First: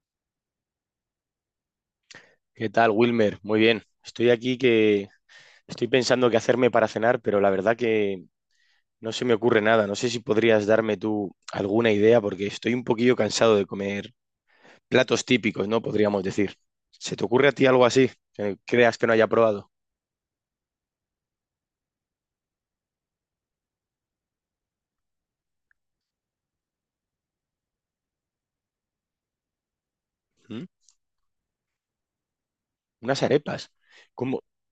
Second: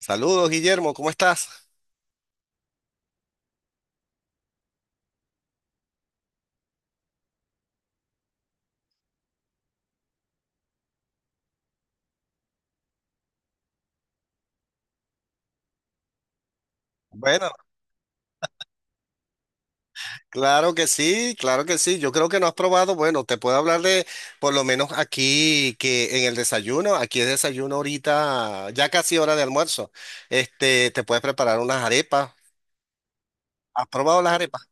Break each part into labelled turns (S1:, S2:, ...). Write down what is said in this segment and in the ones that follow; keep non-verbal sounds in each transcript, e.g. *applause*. S1: Saludos, Guillermo, ¿cómo estás?
S2: ¿Qué tal, Wilmer? Muy bien. Estoy aquí que estoy pensando qué hacerme para cenar, pero la verdad que no se me ocurre nada. No sé si podrías darme tú alguna idea porque estoy un poquillo cansado de comer platos típicos, ¿no? Podríamos decir. ¿Se te ocurre
S1: Bueno,
S2: a ti algo así que creas que no haya probado?
S1: claro que sí, claro que sí. Yo creo que no has probado. Bueno, te puedo hablar de, por lo menos aquí, que en el desayuno, aquí es desayuno ahorita, ya casi hora de almuerzo.
S2: ¿Mm?
S1: Te puedes preparar unas arepas.
S2: Unas arepas.
S1: ¿Has probado las
S2: ¿Cómo?
S1: arepas?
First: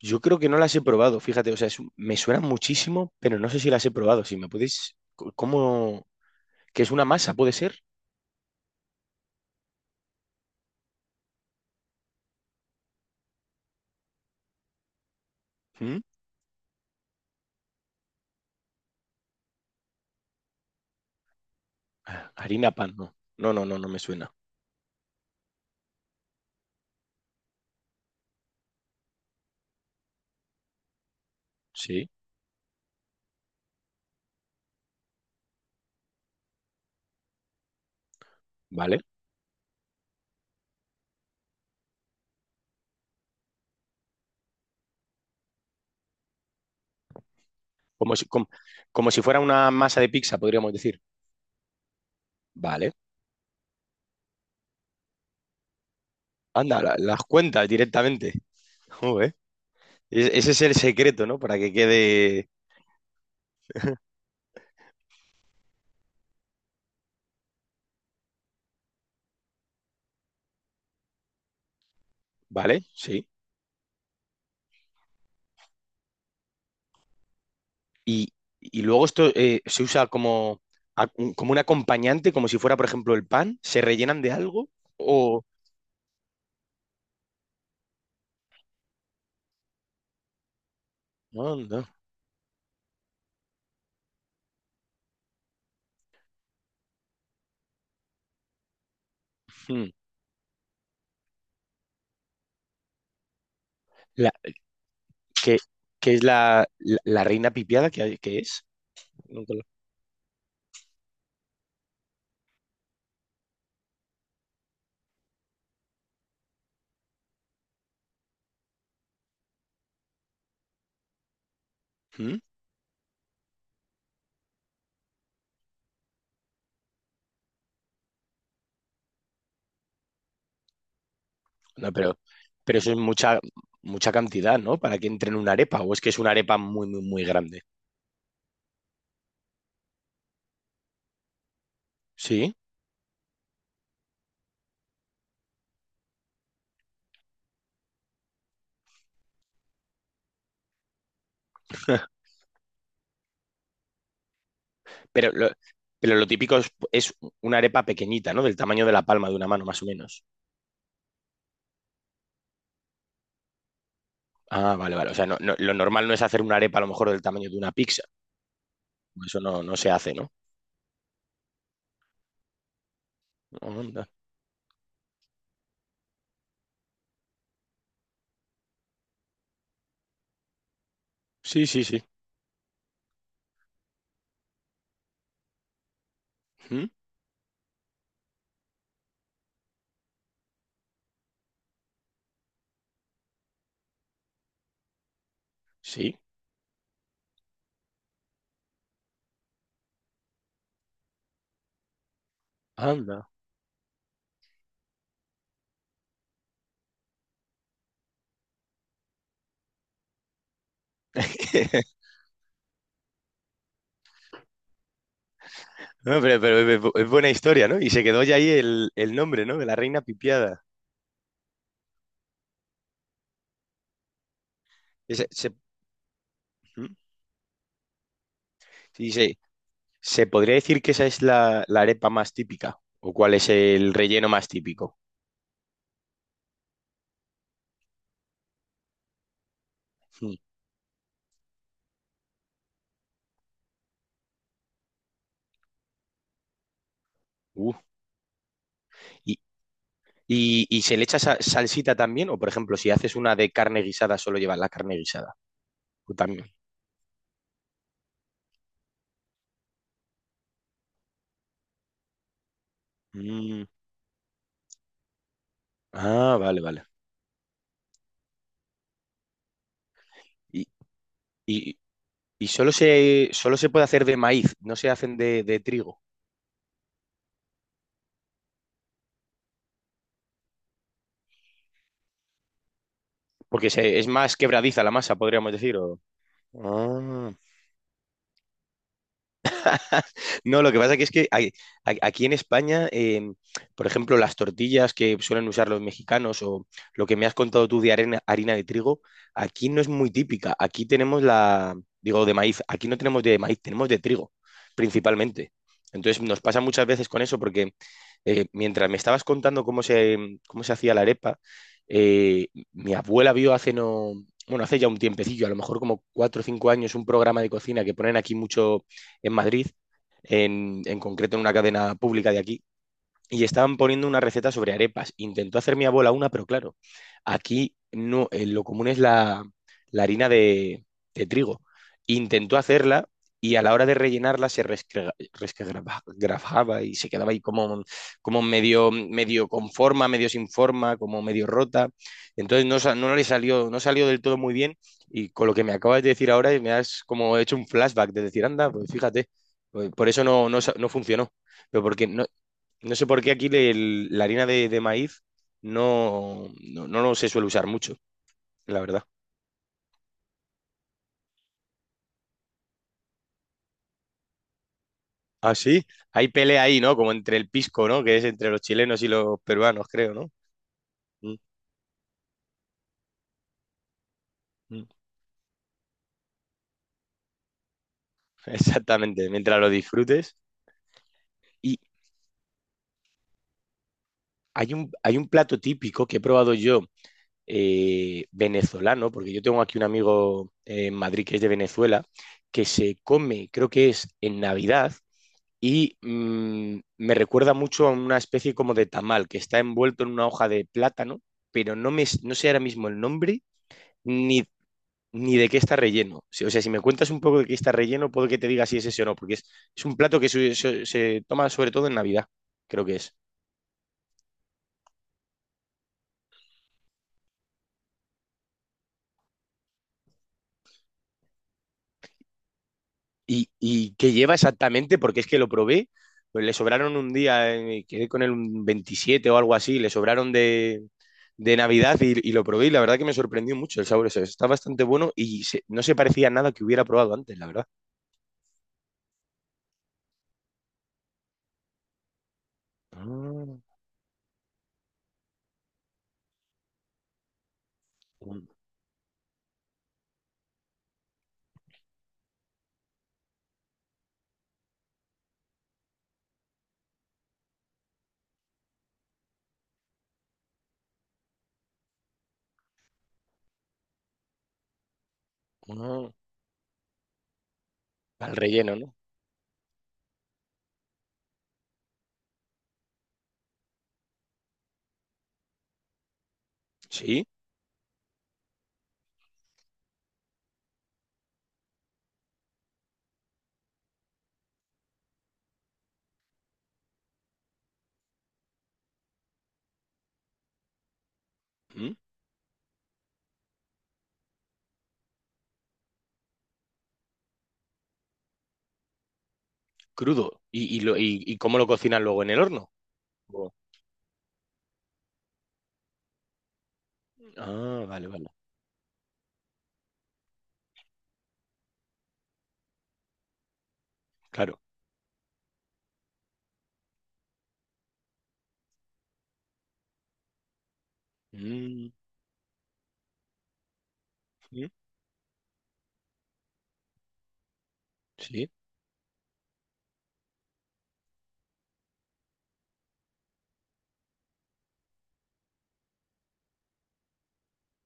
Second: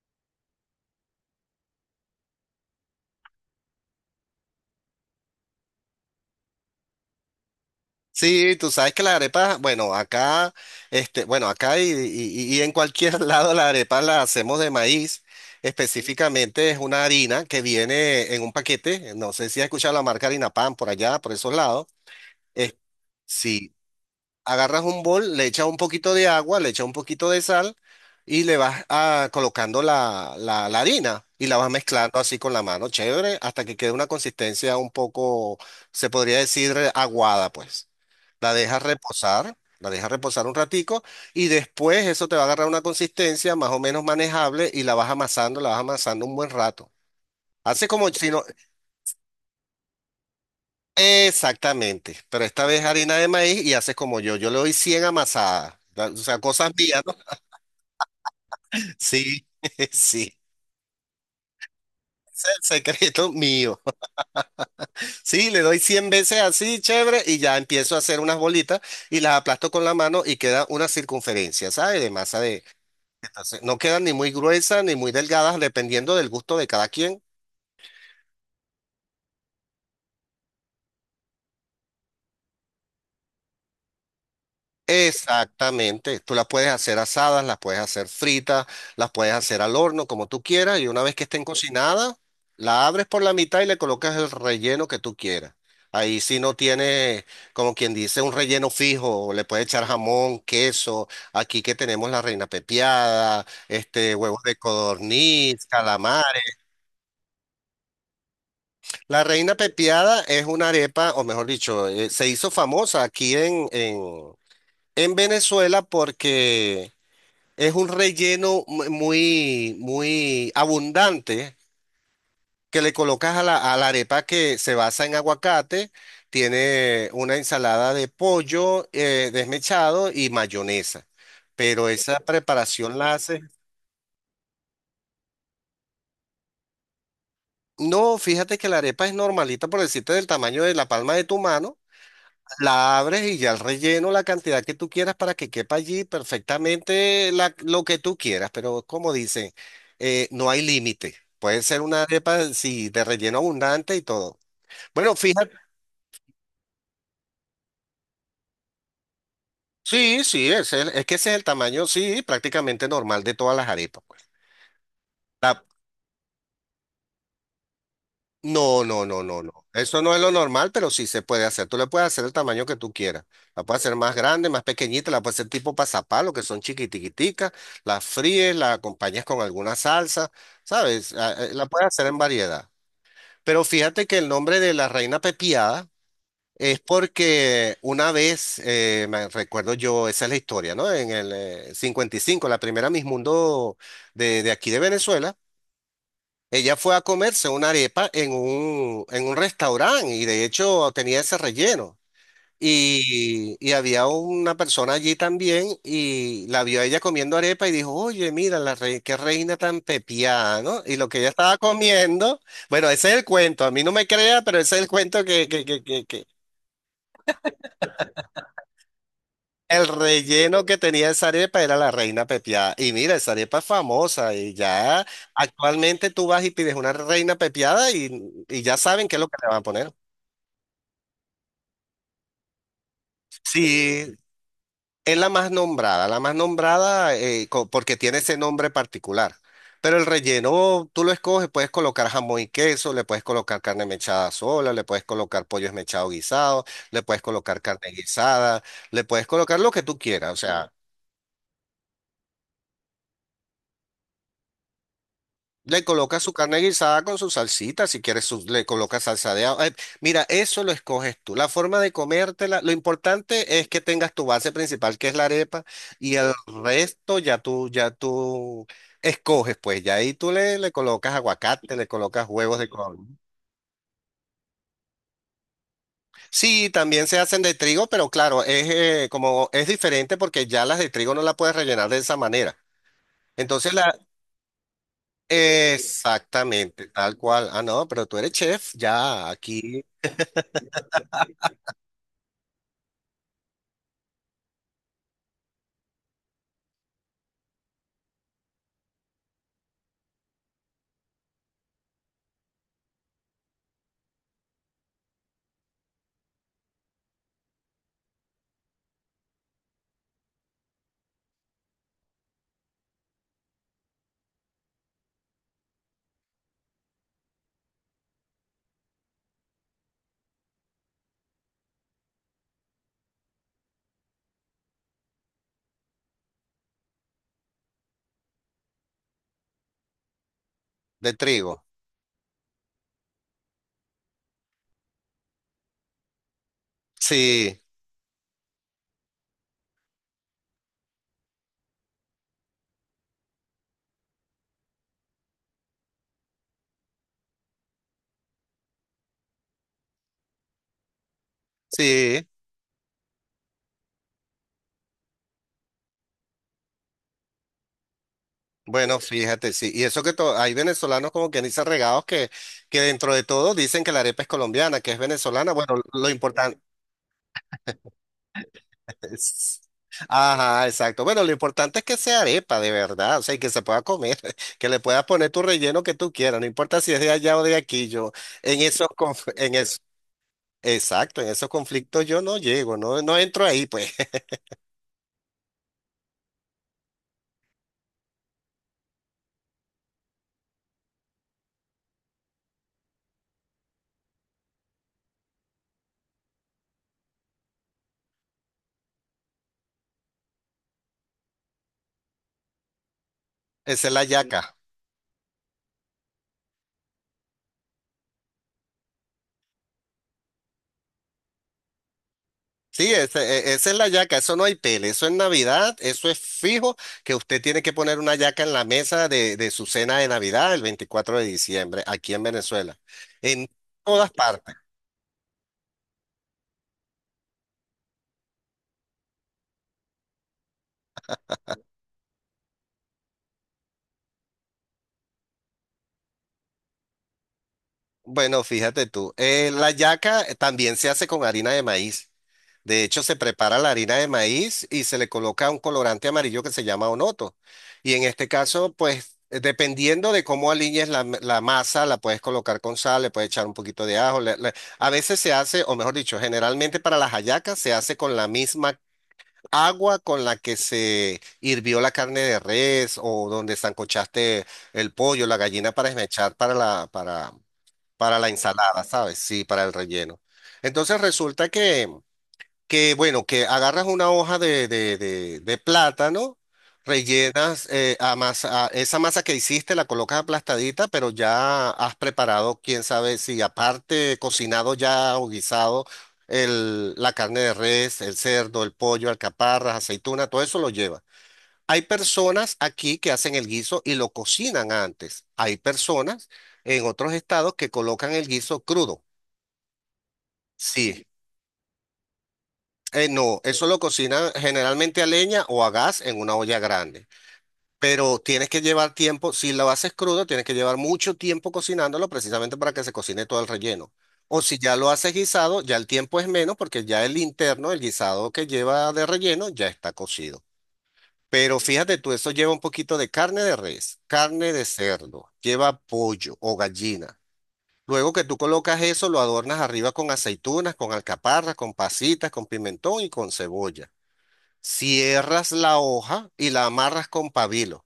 S2: Yo creo que no las he probado, fíjate, o sea, me suenan muchísimo, pero no sé si las he probado. Si me podéis, ¿cómo? ¿Qué es una masa, puede ser?
S1: Sí, tú sabes que las arepas, bueno, acá y en cualquier *laughs* lado las arepas las hacemos de maíz.
S2: ¿Mm?
S1: Específicamente es una harina que viene en un paquete. No sé si has escuchado la marca Harina Pan por allá, por esos lados.
S2: Ah, Harina
S1: Es,
S2: pan, no. No, no,
S1: si
S2: no, no me suena.
S1: agarras un bol, le echas un poquito de agua, le echas un poquito de sal y le vas colocando la harina y la vas
S2: Sí,
S1: mezclando así con la mano, chévere, hasta que quede una consistencia un poco, se podría decir, aguada, pues.
S2: vale.
S1: La dejas reposar un ratico y después eso te va a agarrar una consistencia más o menos manejable y la vas amasando un buen rato. Hace como
S2: Como si,
S1: si no,
S2: com- Como si fuera una masa de pizza, podríamos decir.
S1: exactamente, pero esta vez
S2: Vale.
S1: harina de maíz y haces como yo le doy 100 amasadas, o sea, cosas
S2: Anda,
S1: mías, ¿no?
S2: las cuentas directamente. *laughs* Joder.
S1: Sí, *laughs* sí,
S2: Ese es el secreto, ¿no? Para que
S1: ese
S2: quede.
S1: es el secreto mío. *laughs* Sí, le doy 100 veces así, chévere, y ya empiezo a hacer unas bolitas y las aplasto con la mano y queda una circunferencia, ¿sabes? De masa de...
S2: Vale, sí.
S1: Entonces, no quedan ni muy gruesas ni muy delgadas, dependiendo del gusto de cada quien.
S2: Y, y luego esto se usa como, a- como un acompañante, como si fuera, por ejemplo, el pan. ¿Se rellenan de algo? O.
S1: Exactamente, tú las puedes hacer asadas, las puedes hacer fritas, las puedes hacer al horno, como tú quieras, y una vez que estén
S2: Anda.
S1: cocinadas, la abres por la mitad y le colocas el relleno que tú quieras. Ahí sí no tiene, como quien dice, un relleno fijo, le puedes echar
S2: Hmm.
S1: jamón, queso, aquí que tenemos la reina pepiada,
S2: La,
S1: huevos de
S2: que,
S1: codorniz,
S2: que es
S1: calamares.
S2: la reina pipiada, que es.
S1: La reina
S2: Nunca lo-
S1: pepiada es una arepa, o mejor dicho, se hizo famosa aquí en Venezuela porque... Es un relleno muy, muy abundante
S2: ¿Mm?
S1: que le colocas a la arepa que se basa en aguacate. Tiene una ensalada de pollo desmechado y mayonesa. Pero
S2: No,
S1: esa
S2: pero eso es
S1: preparación la haces.
S2: mucha cantidad, ¿no? Para que entre en una arepa, o es que es una arepa muy grande.
S1: No, fíjate que la arepa es normalita, por decirte, del tamaño de la palma de tu mano.
S2: Sí,
S1: La abres y ya el relleno, la cantidad que tú quieras para que quepa allí perfectamente lo que tú quieras, pero como dicen, no hay límite. Puede ser una
S2: *laughs*
S1: arepa, sí, de relleno abundante y todo. Bueno,
S2: pero lo,
S1: fíjate,
S2: pero lo típico es una arepa pequeñita, ¿no? Del tamaño de la palma de una mano, más o
S1: sí,
S2: menos.
S1: sí, es, es que ese es el tamaño, sí, prácticamente normal de todas las arepas, pues.
S2: Ah, vale, vale. O sea,
S1: La-
S2: lo normal no es hacer una arepa a lo mejor del tamaño de una pizza.
S1: No, no, no,
S2: Eso
S1: no,
S2: no,
S1: no.
S2: no se
S1: Eso no
S2: hace,
S1: es lo
S2: ¿no?
S1: normal, pero sí se puede hacer. Tú le puedes hacer el tamaño que tú quieras. La puedes hacer
S2: Anda.
S1: más grande, más pequeñita, la puedes hacer tipo pasapalo, que son chiquitiquiticas, las fríes, la acompañas con alguna salsa, ¿sabes? La
S2: Sí, sí,
S1: puedes
S2: sí.
S1: hacer en variedad. Pero fíjate que el nombre de la reina pepiada es
S2: ¿Mm?
S1: porque una vez, me recuerdo yo, esa es la historia, ¿no? En el 55 la primera Miss Mundo de aquí de Venezuela.
S2: Sí.
S1: Ella fue a comerse una arepa en un restaurante y de hecho tenía ese relleno.
S2: Anda.
S1: Y había una persona allí también y la vio a ella comiendo arepa y dijo, oye, mira, qué reina tan pepiada, ¿no? Y lo que ella estaba
S2: *laughs*
S1: comiendo, bueno, ese es el cuento, a mí no me crea, pero ese es el cuento que, que, que, que,
S2: No,
S1: que
S2: pero es es buena historia, ¿no? Y se quedó ya ahí el nombre, ¿no? De la
S1: el
S2: reina
S1: relleno
S2: pipiada.
S1: que tenía esa arepa era la reina pepiada. Y mira, esa arepa es famosa y ya
S2: Ese- se-
S1: actualmente tú vas y pides una
S2: ¿Mm?
S1: reina pepiada y ya saben
S2: Sí,
S1: qué es lo que
S2: sí.
S1: le van a poner.
S2: ¿Se podría decir que esa es la arepa más típica? ¿O cuál es el
S1: Sí,
S2: relleno más típico?
S1: es la más nombrada porque tiene ese nombre particular. Pero el
S2: Mm.
S1: relleno tú lo escoges, puedes colocar jamón y queso, le puedes colocar carne mechada sola, le puedes colocar pollo esmechado guisado, le puedes colocar
S2: Uh.
S1: carne guisada, le puedes
S2: ¿Y,
S1: colocar lo que tú quieras. O
S2: y-
S1: sea,
S2: y se le echa salsita también? ¿O por ejemplo, si haces una de carne guisada, solo lleva la carne guisada?
S1: le
S2: ¿O
S1: coloca su
S2: también?
S1: carne guisada con su salsita, si quieres le coloca salsa de agua. Mira, eso lo escoges tú. La forma de comértela, lo importante
S2: Mm.
S1: es que tengas tu base principal, que es la arepa, y el
S2: Ah, vale, vale.
S1: resto ya tú escoges, pues ya ahí tú le,
S2: Y,
S1: le colocas aguacate,
S2: y-
S1: le colocas
S2: y
S1: huevos de
S2: solo
S1: color.
S2: solo se puede hacer de maíz, no se hacen de trigo.
S1: Sí, también se hacen de trigo, pero claro, es como es diferente porque ya las de trigo no las puedes rellenar de esa manera. Entonces
S2: Es más quebradiza la masa, podríamos decir. O-
S1: exactamente, tal
S2: Ah.
S1: cual. Ah, no, pero tú eres chef, ya aquí.
S2: *laughs* No, lo que pasa que es que aquí en España, por ejemplo, las tortillas que suelen usar los mexicanos o lo que me has contado tú de harina de trigo, aquí no es muy típica. Aquí tenemos la, digo, de maíz. Aquí no tenemos de maíz, tenemos de trigo, principalmente. Entonces nos pasa muchas veces con eso porque mientras me estabas contando cómo se hacía la arepa, eh, mi abuela vio hace no, bueno, hace ya un tiempecillo, a lo mejor como cuatro o cinco años, un programa de cocina que ponen aquí mucho en Madrid en concreto en una cadena pública de aquí, y estaban poniendo una receta sobre arepas. Intentó hacer mi abuela una, pero claro, aquí no, lo común es la, la harina
S1: De
S2: de trigo.
S1: trigo.
S2: Intentó hacerla y a la hora de rellenarla se resquebrajaba y se quedaba ahí
S1: Sí,
S2: como, como medio, medio con forma, medio sin forma, como medio rota. Entonces no, no le salió, no salió del todo muy bien y con lo que me acabas de decir ahora me has como hecho un flashback de decir, anda, pues fíjate, pues por eso no, no, no funcionó, pero porque no,
S1: sí.
S2: no sé por qué aquí la harina de maíz no, no, no lo se suele usar mucho, la
S1: Bueno,
S2: verdad.
S1: fíjate, sí. Y eso que hay venezolanos como que dicen regados que, dentro de todo dicen que la arepa es colombiana, que es venezolana.
S2: Ah,
S1: Bueno,
S2: sí,
S1: lo
S2: hay
S1: importante
S2: pelea ahí, ¿no? Como entre el pisco, ¿no? Que es entre los chilenos y los
S1: es...
S2: peruanos, creo, ¿no?
S1: Ajá, exacto. Bueno, lo
S2: Mm,
S1: importante es que sea arepa de verdad, o sea, y que se pueda comer, *laughs* que le
S2: mm.
S1: puedas poner tu relleno que tú quieras, no importa si es de allá o de aquí, yo
S2: *laughs* Exactamente,
S1: en
S2: mientras lo
S1: eso,
S2: disfrutes.
S1: exacto, en esos
S2: Y
S1: conflictos yo no llego, no, no entro ahí, pues. *laughs*
S2: hay un plato típico que he probado yo, venezolano, porque yo tengo aquí un amigo en Madrid que es de Venezuela, que se come, creo que es en Navidad, y me recuerda mucho a una especie como de tamal que está envuelto en una hoja de plátano, pero no, me, no sé ahora mismo el nombre
S1: Esa es la
S2: ni,
S1: yaca.
S2: ni de qué está relleno. O sea, si me cuentas un poco de qué está relleno, puedo que te diga si es ese o no, porque es un plato que se toma sobre todo en Navidad, creo
S1: Sí,
S2: que es.
S1: esa es la yaca, eso no hay pele, eso es Navidad, eso es fijo, que usted tiene que poner una yaca en la mesa de su cena de Navidad el 24 de diciembre, aquí en Venezuela. En
S2: Y, y
S1: todas
S2: qué lleva
S1: partes.
S2: exactamente, porque es que lo probé, pues le sobraron un día, quedé con él un 27 o algo así, le sobraron de Navidad y lo probé y la verdad que me sorprendió mucho el sabor, o sea, está bastante bueno y no se parecía a nada que hubiera probado antes, la verdad.
S1: Bueno, fíjate tú, la yaca también se hace con harina de maíz. De hecho, se prepara
S2: Ah,
S1: la harina de maíz y se le coloca un colorante amarillo que se llama onoto. Y en este
S2: un-
S1: caso, pues, dependiendo de cómo aliñes la masa, la puedes colocar con sal, le puedes echar un poquito de ajo. A veces se hace, o mejor dicho, generalmente para las hallacas se hace con la misma agua con la que se hirvió la carne de res o donde sancochaste el pollo, la gallina para
S2: ah,
S1: esmechar para la
S2: al relleno,
S1: ensalada,
S2: ¿no?
S1: ¿sabes? Sí, para el relleno. Entonces resulta que bueno, que agarras una hoja de plátano,
S2: Sí,
S1: rellenas a esa masa que hiciste, la colocas aplastadita, pero ya has preparado, quién sabe si aparte cocinado ya o guisado la carne de res, el cerdo, el pollo, alcaparras, aceituna, todo eso lo lleva. Hay
S2: mm,
S1: personas aquí que hacen el guiso y lo cocinan antes. Hay personas en otros estados que colocan el guiso crudo.
S2: crudo. Y, lo-
S1: Sí,
S2: y- y cómo lo cocinan luego en el horno?
S1: no,
S2: O-
S1: eso lo cocinan generalmente a leña o a gas en una olla grande.
S2: Ah, vale,
S1: Pero
S2: vale,
S1: tienes que llevar tiempo, si lo haces crudo, tienes que llevar mucho tiempo cocinándolo precisamente para que se cocine todo el relleno. O
S2: claro.
S1: si ya lo haces guisado, ya el tiempo es menos porque ya el interno, el guisado que lleva de relleno, ya está cocido. Pero
S2: Mm,
S1: fíjate tú, eso lleva un poquito de carne de res, carne de
S2: mm,
S1: cerdo, lleva pollo o gallina. Luego que tú
S2: sí.
S1: colocas eso, lo adornas arriba con aceitunas, con alcaparras, con pasitas, con pimentón y con cebolla. Cierras la hoja y la amarras con pabilo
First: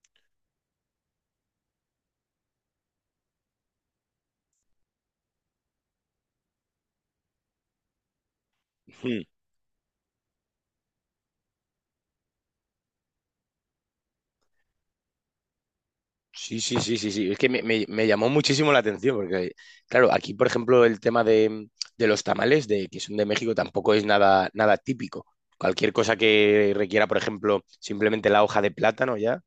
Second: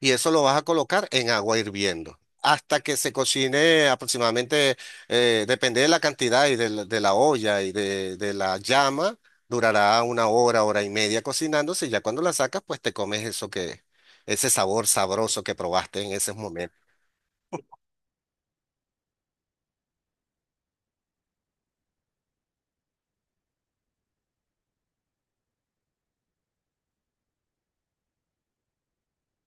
S1: y eso lo vas a colocar en agua hirviendo hasta que se cocine aproximadamente, depende de la cantidad y la de la olla y de la llama,
S2: Mm.
S1: durará una hora, hora y media cocinándose y ya cuando la sacas, pues te comes eso que, ese sabor sabroso que probaste en esos
S2: Sí,
S1: momentos.
S2: sí, sí, sí, sí. Es que me llamó muchísimo la atención, porque, claro, aquí, por ejemplo, el tema de los tamales, de, que son de México, tampoco es nada, nada típico. Cualquier cosa que requiera, por ejemplo, simplemente la hoja de plátano ya,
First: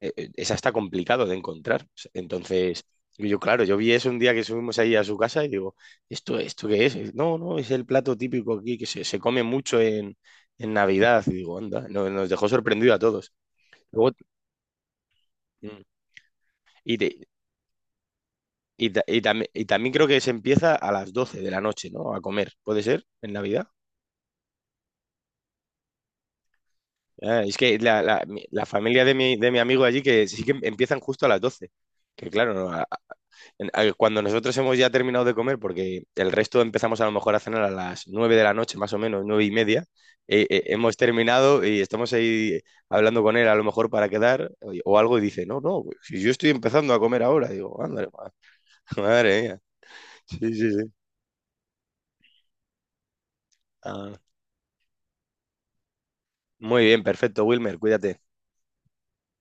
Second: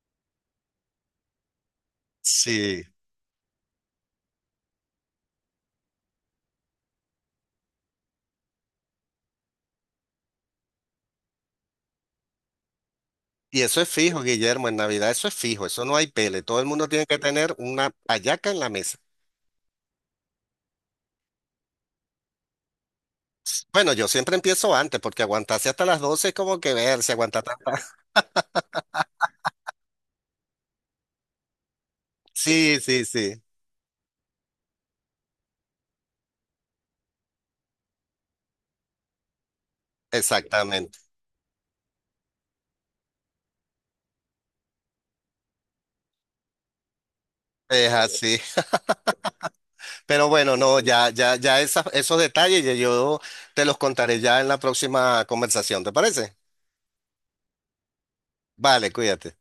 S2: esa está complicado de encontrar. Entonces,
S1: Sí.
S2: y yo, claro, yo vi eso un día que subimos ahí a su casa y digo, ¿esto, esto qué es? Y, no, no, es el plato típico aquí que se come mucho en Navidad. Y digo, anda, nos dejó sorprendido a todos.
S1: Y eso es
S2: Luego,
S1: fijo, Guillermo, en Navidad eso es fijo,
S2: mm,
S1: eso no hay pele, todo el mundo
S2: y,
S1: tiene que
S2: te-
S1: tener una hallaca en la
S2: Y,
S1: mesa.
S2: y también creo que se empieza a las 12 de la noche, ¿no? A comer, ¿puede ser? ¿En Navidad?
S1: Bueno, yo siempre empiezo antes porque aguantarse hasta las 12 es como que ver, si aguanta
S2: Ah, es
S1: tanta.
S2: que
S1: *laughs*
S2: la familia de mi amigo allí que sí que empiezan justo a las doce. Que claro, no,
S1: Sí, sí, sí,
S2: cuando nosotros hemos ya terminado de comer, porque el resto empezamos a lo mejor a cenar a las 9 de la noche, más o menos, nueve y media, hemos
S1: exactamente.
S2: terminado y estamos ahí hablando con él a lo mejor para quedar o algo y dice, no, no, si yo estoy empezando a comer ahora, digo,
S1: Es
S2: ándale, ma-
S1: así.
S2: *laughs* madre mía.
S1: Pero
S2: Sí,
S1: bueno,
S2: sí,
S1: no,
S2: sí.
S1: esos detalles ya yo te los
S2: Ah.
S1: contaré ya en la próxima conversación, ¿te parece?
S2: Muy bien, perfecto, Wilmer, cuídate.
S1: Vale, cuídate.